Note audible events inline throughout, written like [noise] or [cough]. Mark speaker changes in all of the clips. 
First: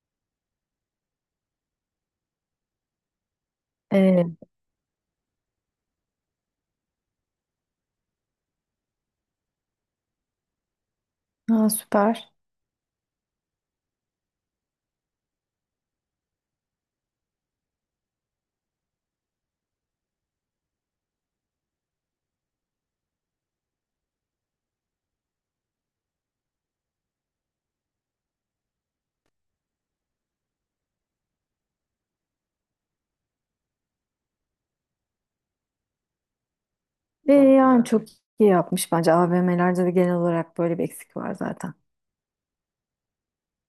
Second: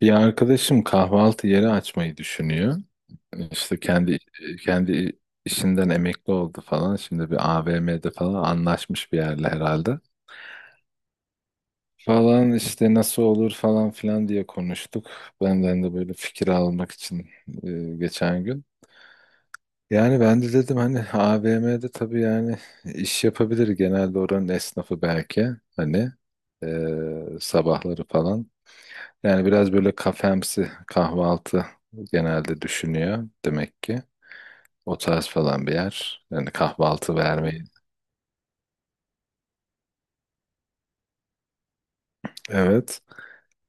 Speaker 1: Bir arkadaşım kahvaltı yeri açmayı düşünüyor. İşte kendi
Speaker 2: Ee,
Speaker 1: kendi işinden emekli oldu falan. Şimdi bir AVM'de falan anlaşmış bir yerle herhalde.
Speaker 2: ha, süper.
Speaker 1: Falan işte nasıl olur falan filan diye konuştuk. Benden de böyle fikir almak için geçen gün. Yani ben de dedim hani AVM'de tabii yani iş yapabilir genelde oranın esnafı belki hani sabahları falan. Yani biraz böyle kafemsi kahvaltı genelde düşünüyor demek ki. O tarz falan bir yer. Yani kahvaltı vermeyi.
Speaker 2: Yani çok iyi yapmış bence. AVM'lerde de genel olarak böyle bir eksik var zaten.
Speaker 1: Evet.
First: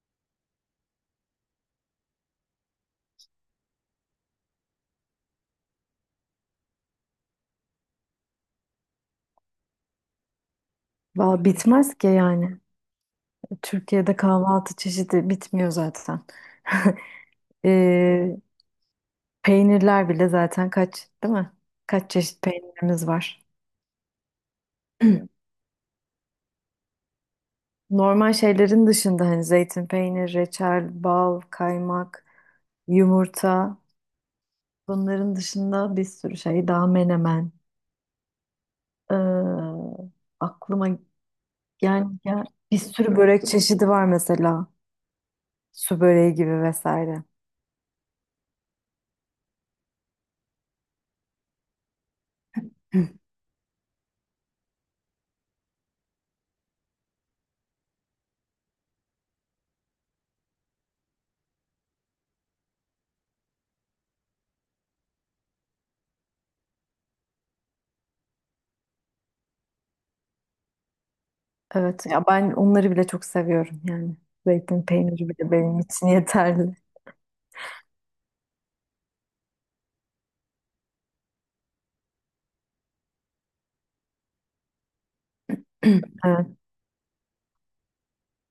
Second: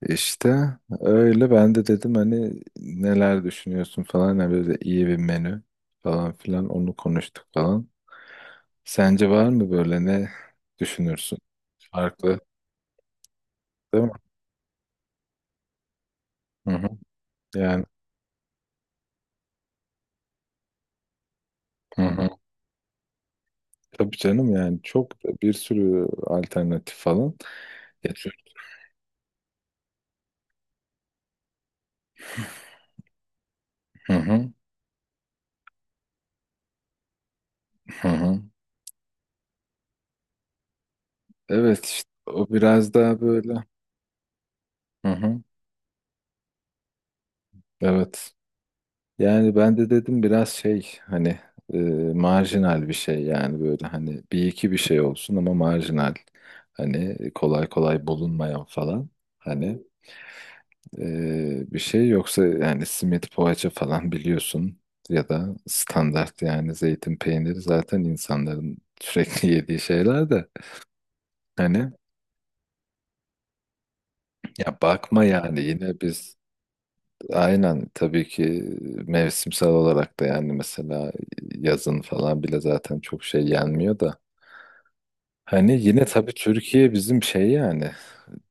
Speaker 1: İşte öyle ben de dedim hani neler düşünüyorsun falan. Yani böyle iyi bir menü falan filan onu konuştuk falan. Sence var mı, böyle ne düşünürsün?
Speaker 2: Valla bitmez ki
Speaker 1: Farklı,
Speaker 2: yani.
Speaker 1: değil mi?
Speaker 2: Türkiye'de kahvaltı çeşidi bitmiyor zaten.
Speaker 1: Hı hı.
Speaker 2: [laughs]
Speaker 1: Yani,
Speaker 2: Ee, Peynirler bile zaten kaç, değil mi?
Speaker 1: hı
Speaker 2: Kaç
Speaker 1: hı.
Speaker 2: çeşit peynirimiz var.
Speaker 1: Tabii canım yani çok
Speaker 2: [clears throat]
Speaker 1: bir sürü alternatif falan. Ya,
Speaker 2: Normal
Speaker 1: Türk-
Speaker 2: şeylerin dışında hani zeytin peynir, reçel, bal, kaymak, yumurta.
Speaker 1: Hı hı.
Speaker 2: Bunların dışında bir sürü şey daha menemen.
Speaker 1: Hı hı.
Speaker 2: Ee, aklıma
Speaker 1: Evet işte
Speaker 2: Yani ya
Speaker 1: o
Speaker 2: Bir
Speaker 1: biraz
Speaker 2: sürü
Speaker 1: daha
Speaker 2: börek
Speaker 1: böyle.
Speaker 2: çeşidi var mesela.
Speaker 1: Hı hı.
Speaker 2: Su böreği gibi vesaire.
Speaker 1: Evet. Yani ben de dedim biraz şey hani e, marjinal bir
Speaker 2: [laughs] Hı.
Speaker 1: şey yani böyle hani bir iki bir şey olsun ama marjinal. Hani kolay kolay bulunmayan falan. Hani bir şey yoksa yani simit poğaça falan [laughs] biliyorsun, ya da standart yani zeytin peyniri zaten insanların sürekli [laughs] yediği şeyler de hani,
Speaker 2: Evet ya ben onları bile çok seviyorum yani.
Speaker 1: ya
Speaker 2: Zeytin
Speaker 1: bakma
Speaker 2: peyniri bile
Speaker 1: yani
Speaker 2: benim
Speaker 1: yine
Speaker 2: için
Speaker 1: biz.
Speaker 2: yeterli.
Speaker 1: Aynen tabii ki mevsimsel olarak da yani mesela yazın falan bile zaten çok şey yenmiyor da. Hani yine tabii
Speaker 2: Evet,
Speaker 1: Türkiye bizim şey yani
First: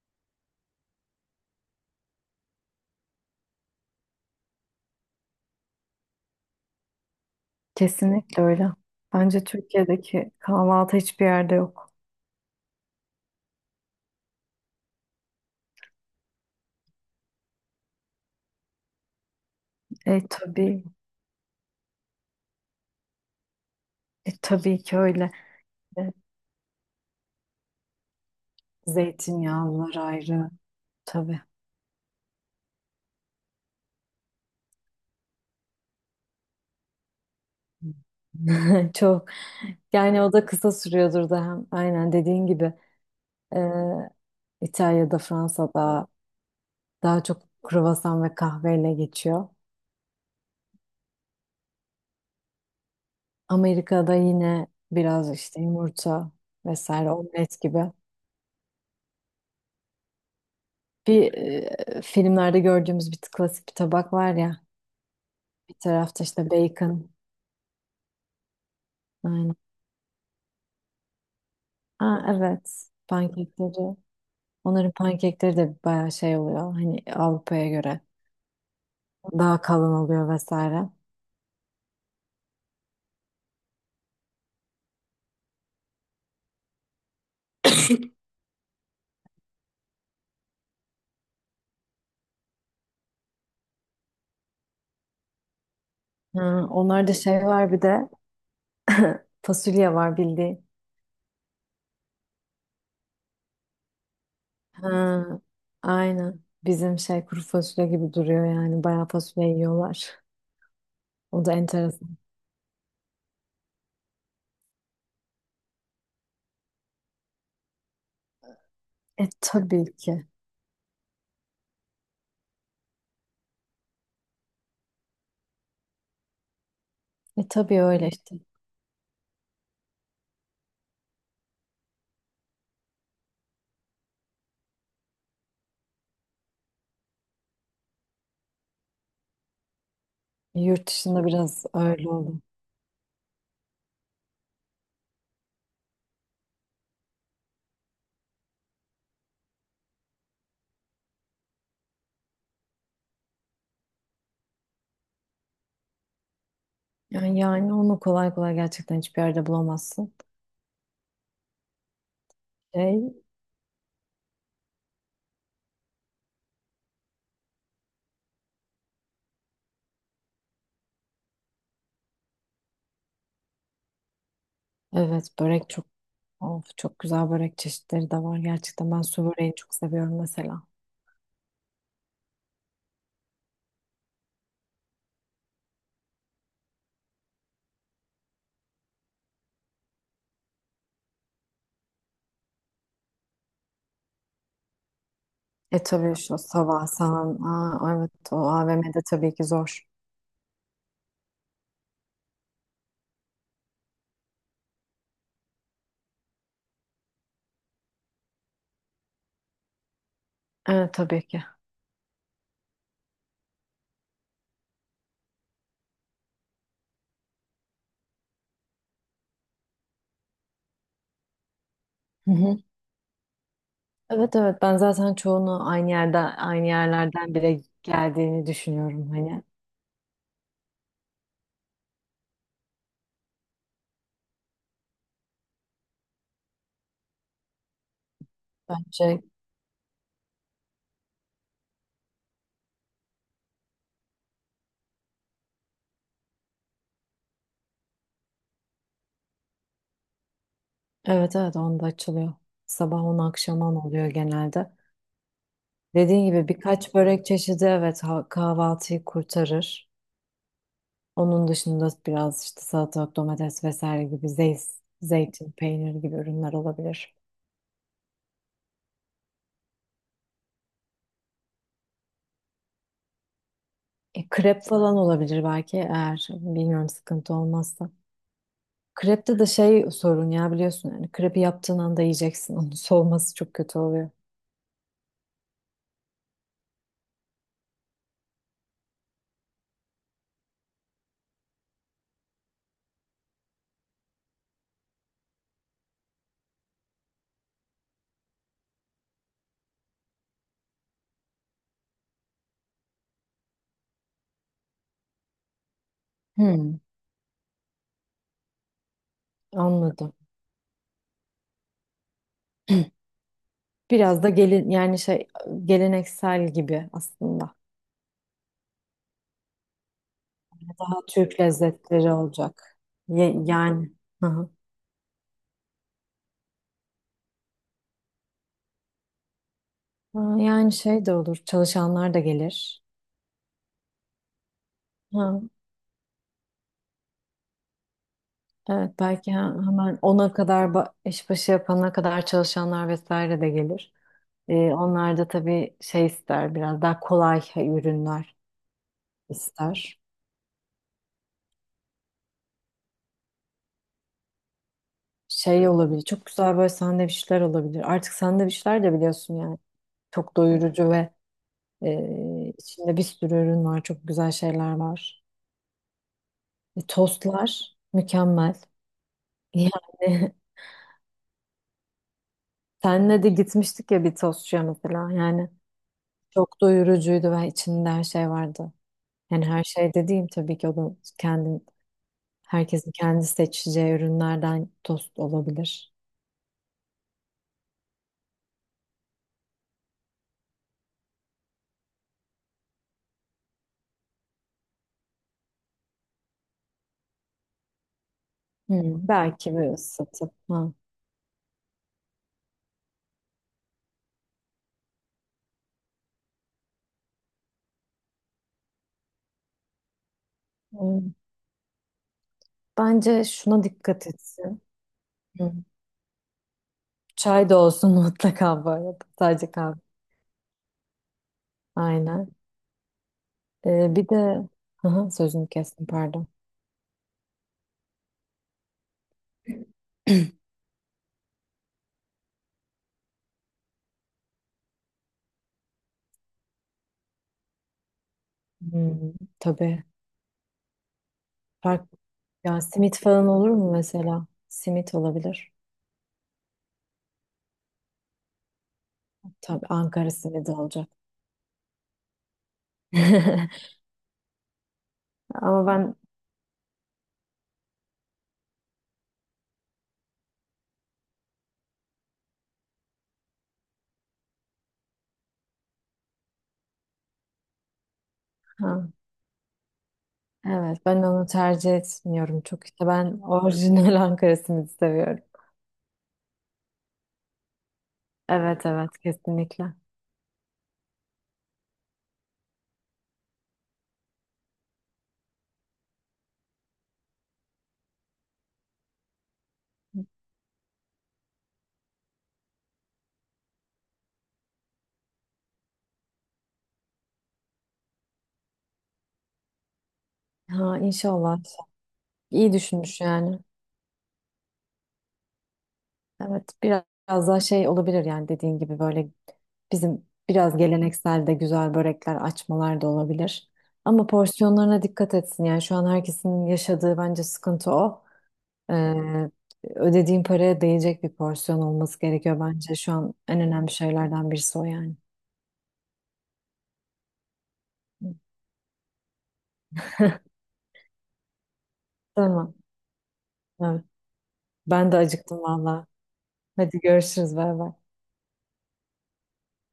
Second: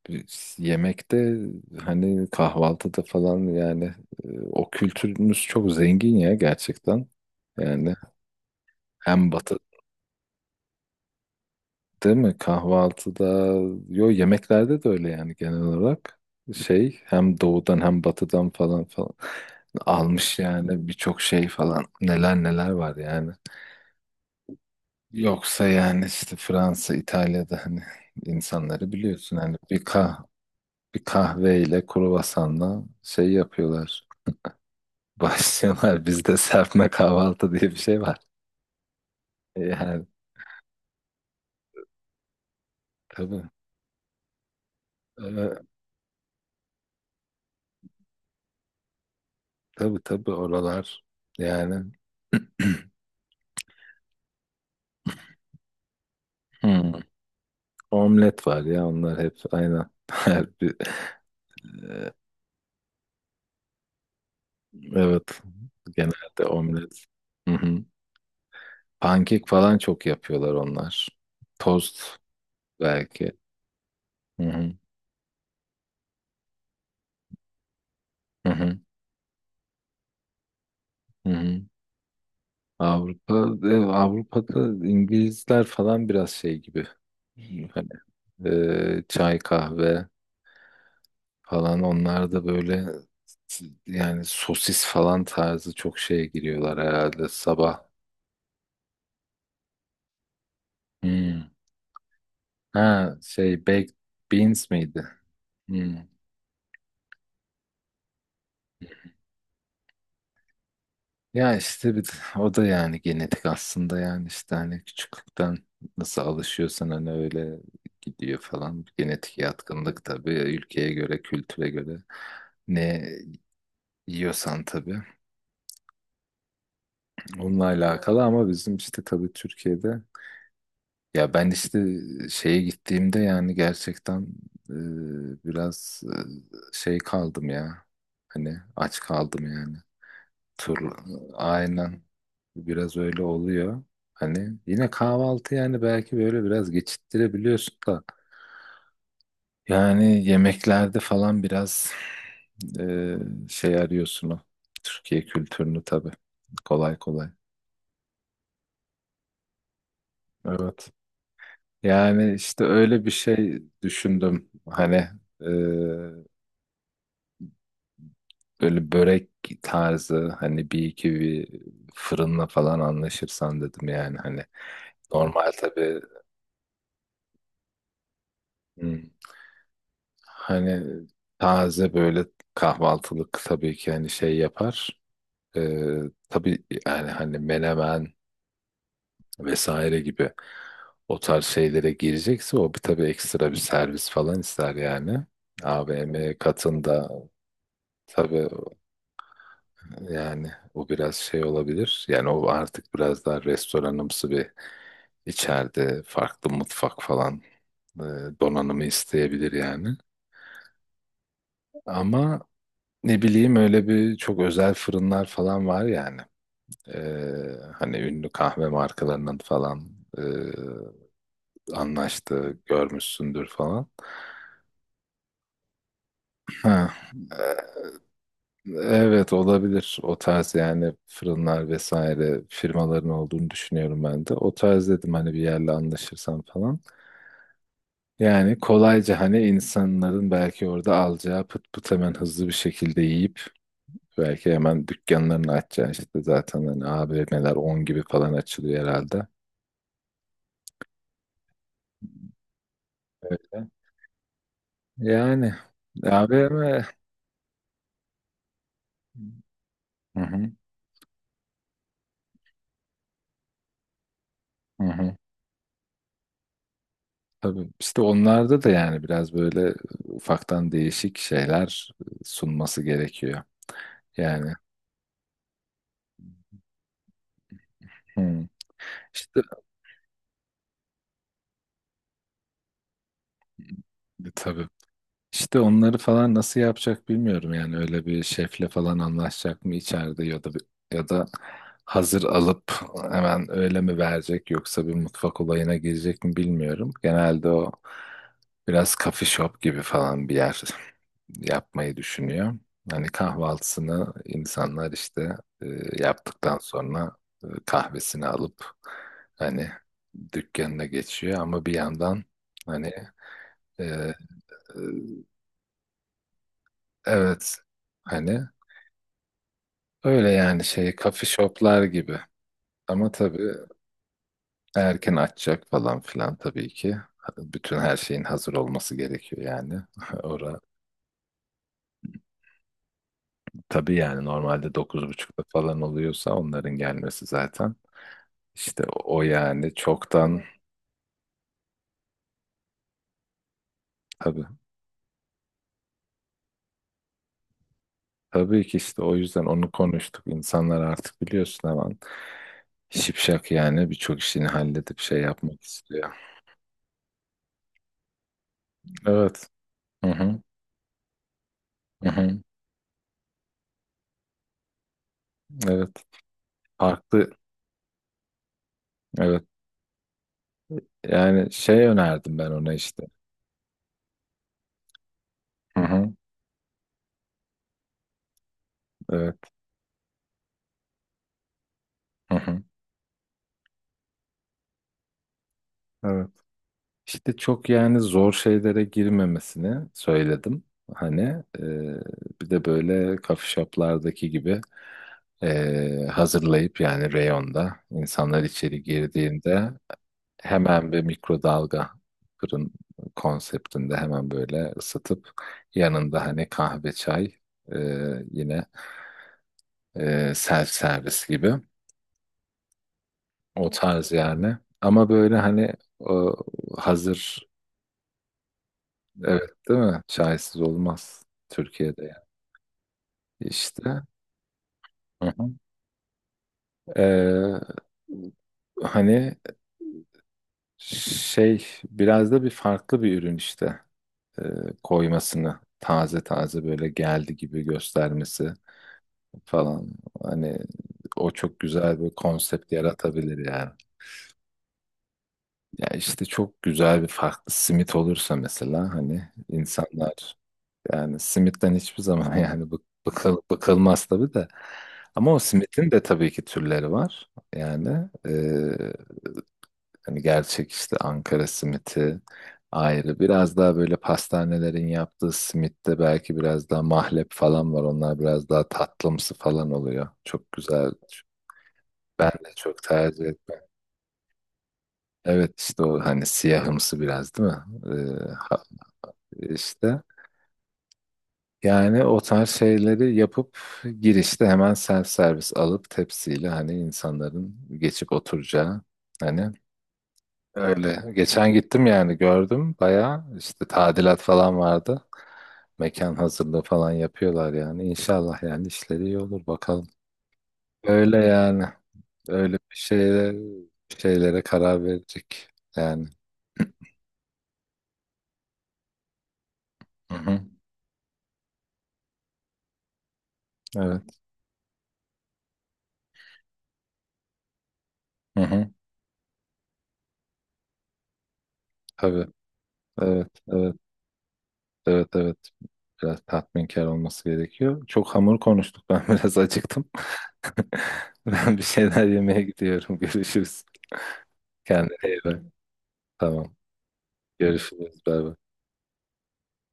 Speaker 1: biz yemekte hani kahvaltıda falan yani o kültürümüz çok zengin ya, gerçekten. Yani
Speaker 2: kesinlikle öyle.
Speaker 1: hem
Speaker 2: Bence
Speaker 1: batı.
Speaker 2: Türkiye'deki kahvaltı hiçbir yerde yok.
Speaker 1: Değil mi? Kahvaltıda, yo, yemeklerde de öyle yani genel olarak. Şey, hem doğudan hem batıdan falan falan
Speaker 2: E
Speaker 1: almış
Speaker 2: tabii,
Speaker 1: yani, birçok şey falan, neler neler var yani.
Speaker 2: tabii ki öyle.
Speaker 1: Yoksa yani
Speaker 2: E,
Speaker 1: işte Fransa, İtalya'da hani insanları biliyorsun, hani
Speaker 2: zeytinyağlılar ayrı.
Speaker 1: bir
Speaker 2: Tabii.
Speaker 1: kahveyle kruvasanla şey yapıyorlar. [laughs] Başlıyorlar, bizde serpme kahvaltı diye bir şey var.
Speaker 2: [laughs] Çok.
Speaker 1: Yani
Speaker 2: Yani o da kısa sürüyordur da hem aynen dediğin gibi
Speaker 1: tabii.
Speaker 2: e, İtalya'da,
Speaker 1: Ee,
Speaker 2: Fransa'da daha çok kruvasan ve kahveyle geçiyor.
Speaker 1: tabii tabii oralar yani.
Speaker 2: Amerika'da yine biraz işte yumurta
Speaker 1: [clears throat]
Speaker 2: vesaire omlet gibi.
Speaker 1: Omlet var ya, onlar hep aynı. [laughs] Her bir,
Speaker 2: Bir filmlerde gördüğümüz bir klasik bir tabak var ya.
Speaker 1: evet.
Speaker 2: Bir tarafta
Speaker 1: Genelde
Speaker 2: işte
Speaker 1: omlet.
Speaker 2: bacon.
Speaker 1: Hı hı. Pankek
Speaker 2: Aynen.
Speaker 1: falan çok yapıyorlar onlar. Tost
Speaker 2: Ha, evet.
Speaker 1: belki.
Speaker 2: Pankekleri.
Speaker 1: Hı hı.
Speaker 2: Onların pankekleri de bayağı şey oluyor. Hani Avrupa'ya göre
Speaker 1: Hı hı.
Speaker 2: daha kalın oluyor vesaire.
Speaker 1: Hı hı. Avrupa, Avrupa'da İngilizler falan biraz şey gibi. Hani
Speaker 2: [coughs]
Speaker 1: çay kahve falan, onlar da böyle yani sosis falan tarzı çok şeye
Speaker 2: Ha,
Speaker 1: giriyorlar
Speaker 2: onlarda
Speaker 1: herhalde
Speaker 2: şey var bir
Speaker 1: sabah.
Speaker 2: de [coughs] [laughs] fasulye var bildiğin.
Speaker 1: Hmm. Ha, şey, baked beans miydi?
Speaker 2: Ha,
Speaker 1: Hmm.
Speaker 2: aynen. Bizim şey kuru fasulye gibi duruyor yani. Bayağı fasulye yiyorlar. O da
Speaker 1: Ya işte bir,
Speaker 2: enteresan.
Speaker 1: [laughs] o da yani genetik aslında yani işte hani küçüklükten nasıl alışıyorsan hani öyle gidiyor falan.
Speaker 2: E
Speaker 1: Genetik
Speaker 2: tabii
Speaker 1: yatkınlık
Speaker 2: ki.
Speaker 1: tabii ülkeye göre, kültüre göre ne yiyorsan tabii
Speaker 2: E
Speaker 1: onunla
Speaker 2: tabii öyle
Speaker 1: alakalı,
Speaker 2: işte.
Speaker 1: ama bizim işte tabii Türkiye'de, ya ben işte şeye gittiğimde yani gerçekten biraz şey kaldım ya, hani aç kaldım yani. Tur,
Speaker 2: Yurt dışında biraz
Speaker 1: aynen.
Speaker 2: öyle oldu.
Speaker 1: Biraz öyle oluyor. Hani yine kahvaltı yani belki böyle biraz geçittirebiliyorsun da. Yani yemeklerde falan biraz e, şey arıyorsun o. Türkiye kültürünü tabii. Kolay kolay.
Speaker 2: Yani, yani onu kolay kolay gerçekten hiçbir yerde bulamazsın.
Speaker 1: Evet. Yani işte öyle bir
Speaker 2: Şey,
Speaker 1: şey düşündüm. Hani e, böyle börek tarzı hani bir iki bir fırınla falan anlaşırsan dedim yani, hani
Speaker 2: evet
Speaker 1: normal
Speaker 2: börek çok
Speaker 1: tabii.
Speaker 2: of, çok güzel börek çeşitleri de var. Gerçekten ben su böreğini çok seviyorum mesela.
Speaker 1: Hani taze böyle kahvaltılık tabii ki hani şey yapar. Ee, tabii yani hani menemen vesaire gibi o tarz şeylere girecekse o bir tabii ekstra bir servis falan ister yani.
Speaker 2: E tabii
Speaker 1: AVM
Speaker 2: şu sabah
Speaker 1: katında
Speaker 2: sahan. Aa, evet o
Speaker 1: tabii
Speaker 2: AVM'de tabii ki zor.
Speaker 1: yani o biraz şey olabilir. Yani o artık biraz daha restoranımsı bir içeride farklı mutfak falan e, donanımı isteyebilir yani.
Speaker 2: Evet tabii ki.
Speaker 1: Ama ne bileyim, öyle bir çok özel fırınlar falan var yani. Ee, hani ünlü kahve markalarının falan e, anlaştığı
Speaker 2: [laughs]
Speaker 1: görmüşsündür falan.
Speaker 2: Evet evet ben zaten çoğunu aynı yerden aynı
Speaker 1: Ha,
Speaker 2: yerlerden bile geldiğini düşünüyorum
Speaker 1: evet
Speaker 2: hani.
Speaker 1: olabilir. O tarz yani fırınlar vesaire firmaların olduğunu düşünüyorum ben de. O tarz dedim, hani bir yerle anlaşırsam falan. Yani kolayca
Speaker 2: Bence
Speaker 1: hani insanların belki orada alacağı pıt pıt hemen hızlı bir şekilde yiyip belki hemen dükkanlarını açacaksın, işte zaten hani AVM'ler 10 gibi falan açılıyor herhalde.
Speaker 2: evet evet onda açılıyor. Sabah 10 akşam
Speaker 1: Öyle.
Speaker 2: 10 oluyor genelde.
Speaker 1: Yani
Speaker 2: Dediğin gibi
Speaker 1: AVM.
Speaker 2: birkaç börek çeşidi evet ha- kahvaltıyı kurtarır.
Speaker 1: Hı hı,
Speaker 2: Onun dışında biraz işte salatalık, domates vesaire gibi zeyt,
Speaker 1: hı hı.
Speaker 2: zeytin, peynir gibi ürünler olabilir.
Speaker 1: Tabii işte onlarda da yani biraz böyle ufaktan değişik şeyler sunması gerekiyor.
Speaker 2: E,
Speaker 1: Yani,
Speaker 2: krep falan olabilir belki eğer bilmiyorum sıkıntı olmazsa.
Speaker 1: hı.
Speaker 2: Krepte
Speaker 1: İşte
Speaker 2: de şey sorun ya biliyorsun yani krepi yaptığın anda yiyeceksin [laughs] onun soğuması çok kötü oluyor.
Speaker 1: tabii İşte onları falan nasıl yapacak bilmiyorum yani, öyle bir şefle falan anlaşacak mı içeride, ya da hazır alıp hemen öyle mi verecek, yoksa bir mutfak olayına girecek mi bilmiyorum. Genelde o biraz coffee shop gibi falan bir yer yapmayı düşünüyor. Hani kahvaltısını insanlar işte e, yaptıktan
Speaker 2: Hmm.
Speaker 1: sonra kahvesini alıp hani
Speaker 2: Anladım.
Speaker 1: dükkanına geçiyor, ama bir yandan hani e,
Speaker 2: Biraz da gelin yani
Speaker 1: e,
Speaker 2: şey geleneksel gibi aslında.
Speaker 1: Evet. Hani öyle yani şey
Speaker 2: Daha
Speaker 1: coffee
Speaker 2: Türk
Speaker 1: shoplar
Speaker 2: lezzetleri
Speaker 1: gibi.
Speaker 2: olacak.
Speaker 1: Ama
Speaker 2: Ye-
Speaker 1: tabii
Speaker 2: yani hı hı.
Speaker 1: erken açacak falan filan tabii ki. Bütün her şeyin hazır olması gerekiyor yani. [laughs]
Speaker 2: Ha,
Speaker 1: Ora
Speaker 2: yani şey de olur. Çalışanlar da gelir.
Speaker 1: tabii yani normalde
Speaker 2: Ha,
Speaker 1: 9.30'da falan oluyorsa onların gelmesi zaten. İşte
Speaker 2: evet
Speaker 1: o
Speaker 2: belki ha-
Speaker 1: yani
Speaker 2: hemen ona
Speaker 1: çoktan
Speaker 2: kadar ba- iş başı yapana kadar çalışanlar vesaire de gelir.
Speaker 1: tabii.
Speaker 2: Onlar da tabii şey ister biraz daha kolay ürünler
Speaker 1: Tabii ki işte, o yüzden onu
Speaker 2: ister.
Speaker 1: konuştuk. İnsanlar artık biliyorsun hemen şipşak yani birçok işini halledip şey yapmak
Speaker 2: Şey olabilir.
Speaker 1: istiyor.
Speaker 2: Çok güzel böyle sandviçler olabilir. Artık sandviçler de biliyorsun
Speaker 1: Evet.
Speaker 2: yani.
Speaker 1: Hı
Speaker 2: Çok
Speaker 1: hı.
Speaker 2: doyurucu ve
Speaker 1: Hı hı.
Speaker 2: içinde bir sürü ürün var. Çok güzel şeyler var.
Speaker 1: Evet.
Speaker 2: E,
Speaker 1: Farklı.
Speaker 2: tostlar mükemmel.
Speaker 1: Evet.
Speaker 2: Yani [laughs]
Speaker 1: Yani şey önerdim ben ona işte.
Speaker 2: senle de gitmiştik ya bir tostçuya mesela. Yani
Speaker 1: Hı hı.
Speaker 2: çok doyurucuydu ve içinde her şey vardı.
Speaker 1: Evet.
Speaker 2: Yani her şey dediğim tabii ki o da kendin,
Speaker 1: Hı hı.
Speaker 2: herkesin kendi seçeceği ürünlerden tost olabilir.
Speaker 1: Evet. İşte çok yani zor şeylere girmemesini söyledim. Hani e, bir de böyle coffee shop'lardaki gibi hazırlayıp yani reyonda insanlar içeri
Speaker 2: Hmm, belki
Speaker 1: girdiğinde
Speaker 2: bir ısıtıp. Ha.
Speaker 1: hemen bir mikrodalga fırın konseptinde hemen böyle ısıtıp yanında hani kahve çay e, yine self
Speaker 2: Hmm.
Speaker 1: servis gibi.
Speaker 2: Bence şuna
Speaker 1: O
Speaker 2: dikkat
Speaker 1: tarz yani.
Speaker 2: etsin.
Speaker 1: Ama böyle hani o hazır,
Speaker 2: Çay da olsun [laughs] mutlaka bu arada.
Speaker 1: evet,
Speaker 2: Sadece
Speaker 1: değil
Speaker 2: kahve.
Speaker 1: mi? Çaysız olmaz Türkiye'de yani.
Speaker 2: Aynen.
Speaker 1: İşte.
Speaker 2: Bir de aha,
Speaker 1: Hı
Speaker 2: sözünü
Speaker 1: hı.
Speaker 2: kestim pardon. [clears throat]
Speaker 1: Ee, hani şey biraz da bir farklı bir ürün işte. Ee, koymasını, taze taze böyle geldi gibi göstermesi
Speaker 2: Hmm, tabii.
Speaker 1: falan. Hani o çok
Speaker 2: Fark...
Speaker 1: güzel bir
Speaker 2: Ya
Speaker 1: konsept
Speaker 2: simit falan
Speaker 1: yaratabilir
Speaker 2: olur
Speaker 1: yani.
Speaker 2: mu mesela? Simit olabilir.
Speaker 1: Ya işte çok güzel bir farklı simit olursa mesela, hani
Speaker 2: Tabii Ankara
Speaker 1: insanlar.
Speaker 2: simidi olacak.
Speaker 1: Yani simitten hiçbir zaman [laughs] yani
Speaker 2: [laughs]
Speaker 1: bıkılmaz tabii de. Ama o
Speaker 2: Ama
Speaker 1: simitin
Speaker 2: ben
Speaker 1: de tabii ki türleri var. Yani hani gerçek işte Ankara simiti ayrı. Biraz daha böyle pastanelerin yaptığı simitte belki biraz daha mahlep falan var. Onlar biraz daha
Speaker 2: ha,
Speaker 1: tatlımsı falan oluyor. Çok
Speaker 2: evet
Speaker 1: güzel.
Speaker 2: ben onu tercih
Speaker 1: Ben
Speaker 2: etmiyorum
Speaker 1: de
Speaker 2: çok
Speaker 1: çok
Speaker 2: işte ben
Speaker 1: tercih etmem.
Speaker 2: orijinal [laughs] Ankara simidi seviyorum.
Speaker 1: Evet işte, o hani siyahımsı biraz, değil mi? Ha-
Speaker 2: Evet evet kesinlikle.
Speaker 1: işte. Yani o tarz şeyleri yapıp girişte hemen self servis alıp tepsiyle hani insanların geçip oturacağı hani. Evet. Öyle. Geçen gittim yani, gördüm bayağı işte tadilat falan vardı. Mekan hazırlığı falan yapıyorlar yani. İnşallah yani işleri iyi olur bakalım.
Speaker 2: Ha
Speaker 1: Öyle
Speaker 2: inşallah.
Speaker 1: yani.
Speaker 2: İyi
Speaker 1: Öyle bir
Speaker 2: düşünmüş
Speaker 1: şeyle
Speaker 2: yani.
Speaker 1: bir şeylere karar verecek yani.
Speaker 2: Evet, biraz daha şey olabilir yani dediğin gibi böyle bizim
Speaker 1: Hı hı.
Speaker 2: biraz geleneksel de güzel börekler açmalar da olabilir. Ama
Speaker 1: Evet.
Speaker 2: porsiyonlarına dikkat etsin yani şu an herkesin yaşadığı bence sıkıntı o.
Speaker 1: Hı hı.
Speaker 2: Ee, Ödediğin paraya değecek bir porsiyon olması
Speaker 1: Tabii.
Speaker 2: gerekiyor bence şu an
Speaker 1: Evet.
Speaker 2: en önemli
Speaker 1: Evet.
Speaker 2: şeylerden birisi o yani.
Speaker 1: Evet, evet. Biraz tatminkar olması gerekiyor. Çok hamur konuştuk. Ben [laughs] biraz acıktım. [laughs] Ben bir şeyler yemeye
Speaker 2: Tamam.
Speaker 1: gidiyorum. [laughs] Görüşürüz.
Speaker 2: Evet. Ben
Speaker 1: Kendine
Speaker 2: de
Speaker 1: iyi
Speaker 2: acıktım
Speaker 1: bak.
Speaker 2: valla.
Speaker 1: Tamam.
Speaker 2: Hadi görüşürüz bay bay.
Speaker 1: Görüşürüz. Bay bay.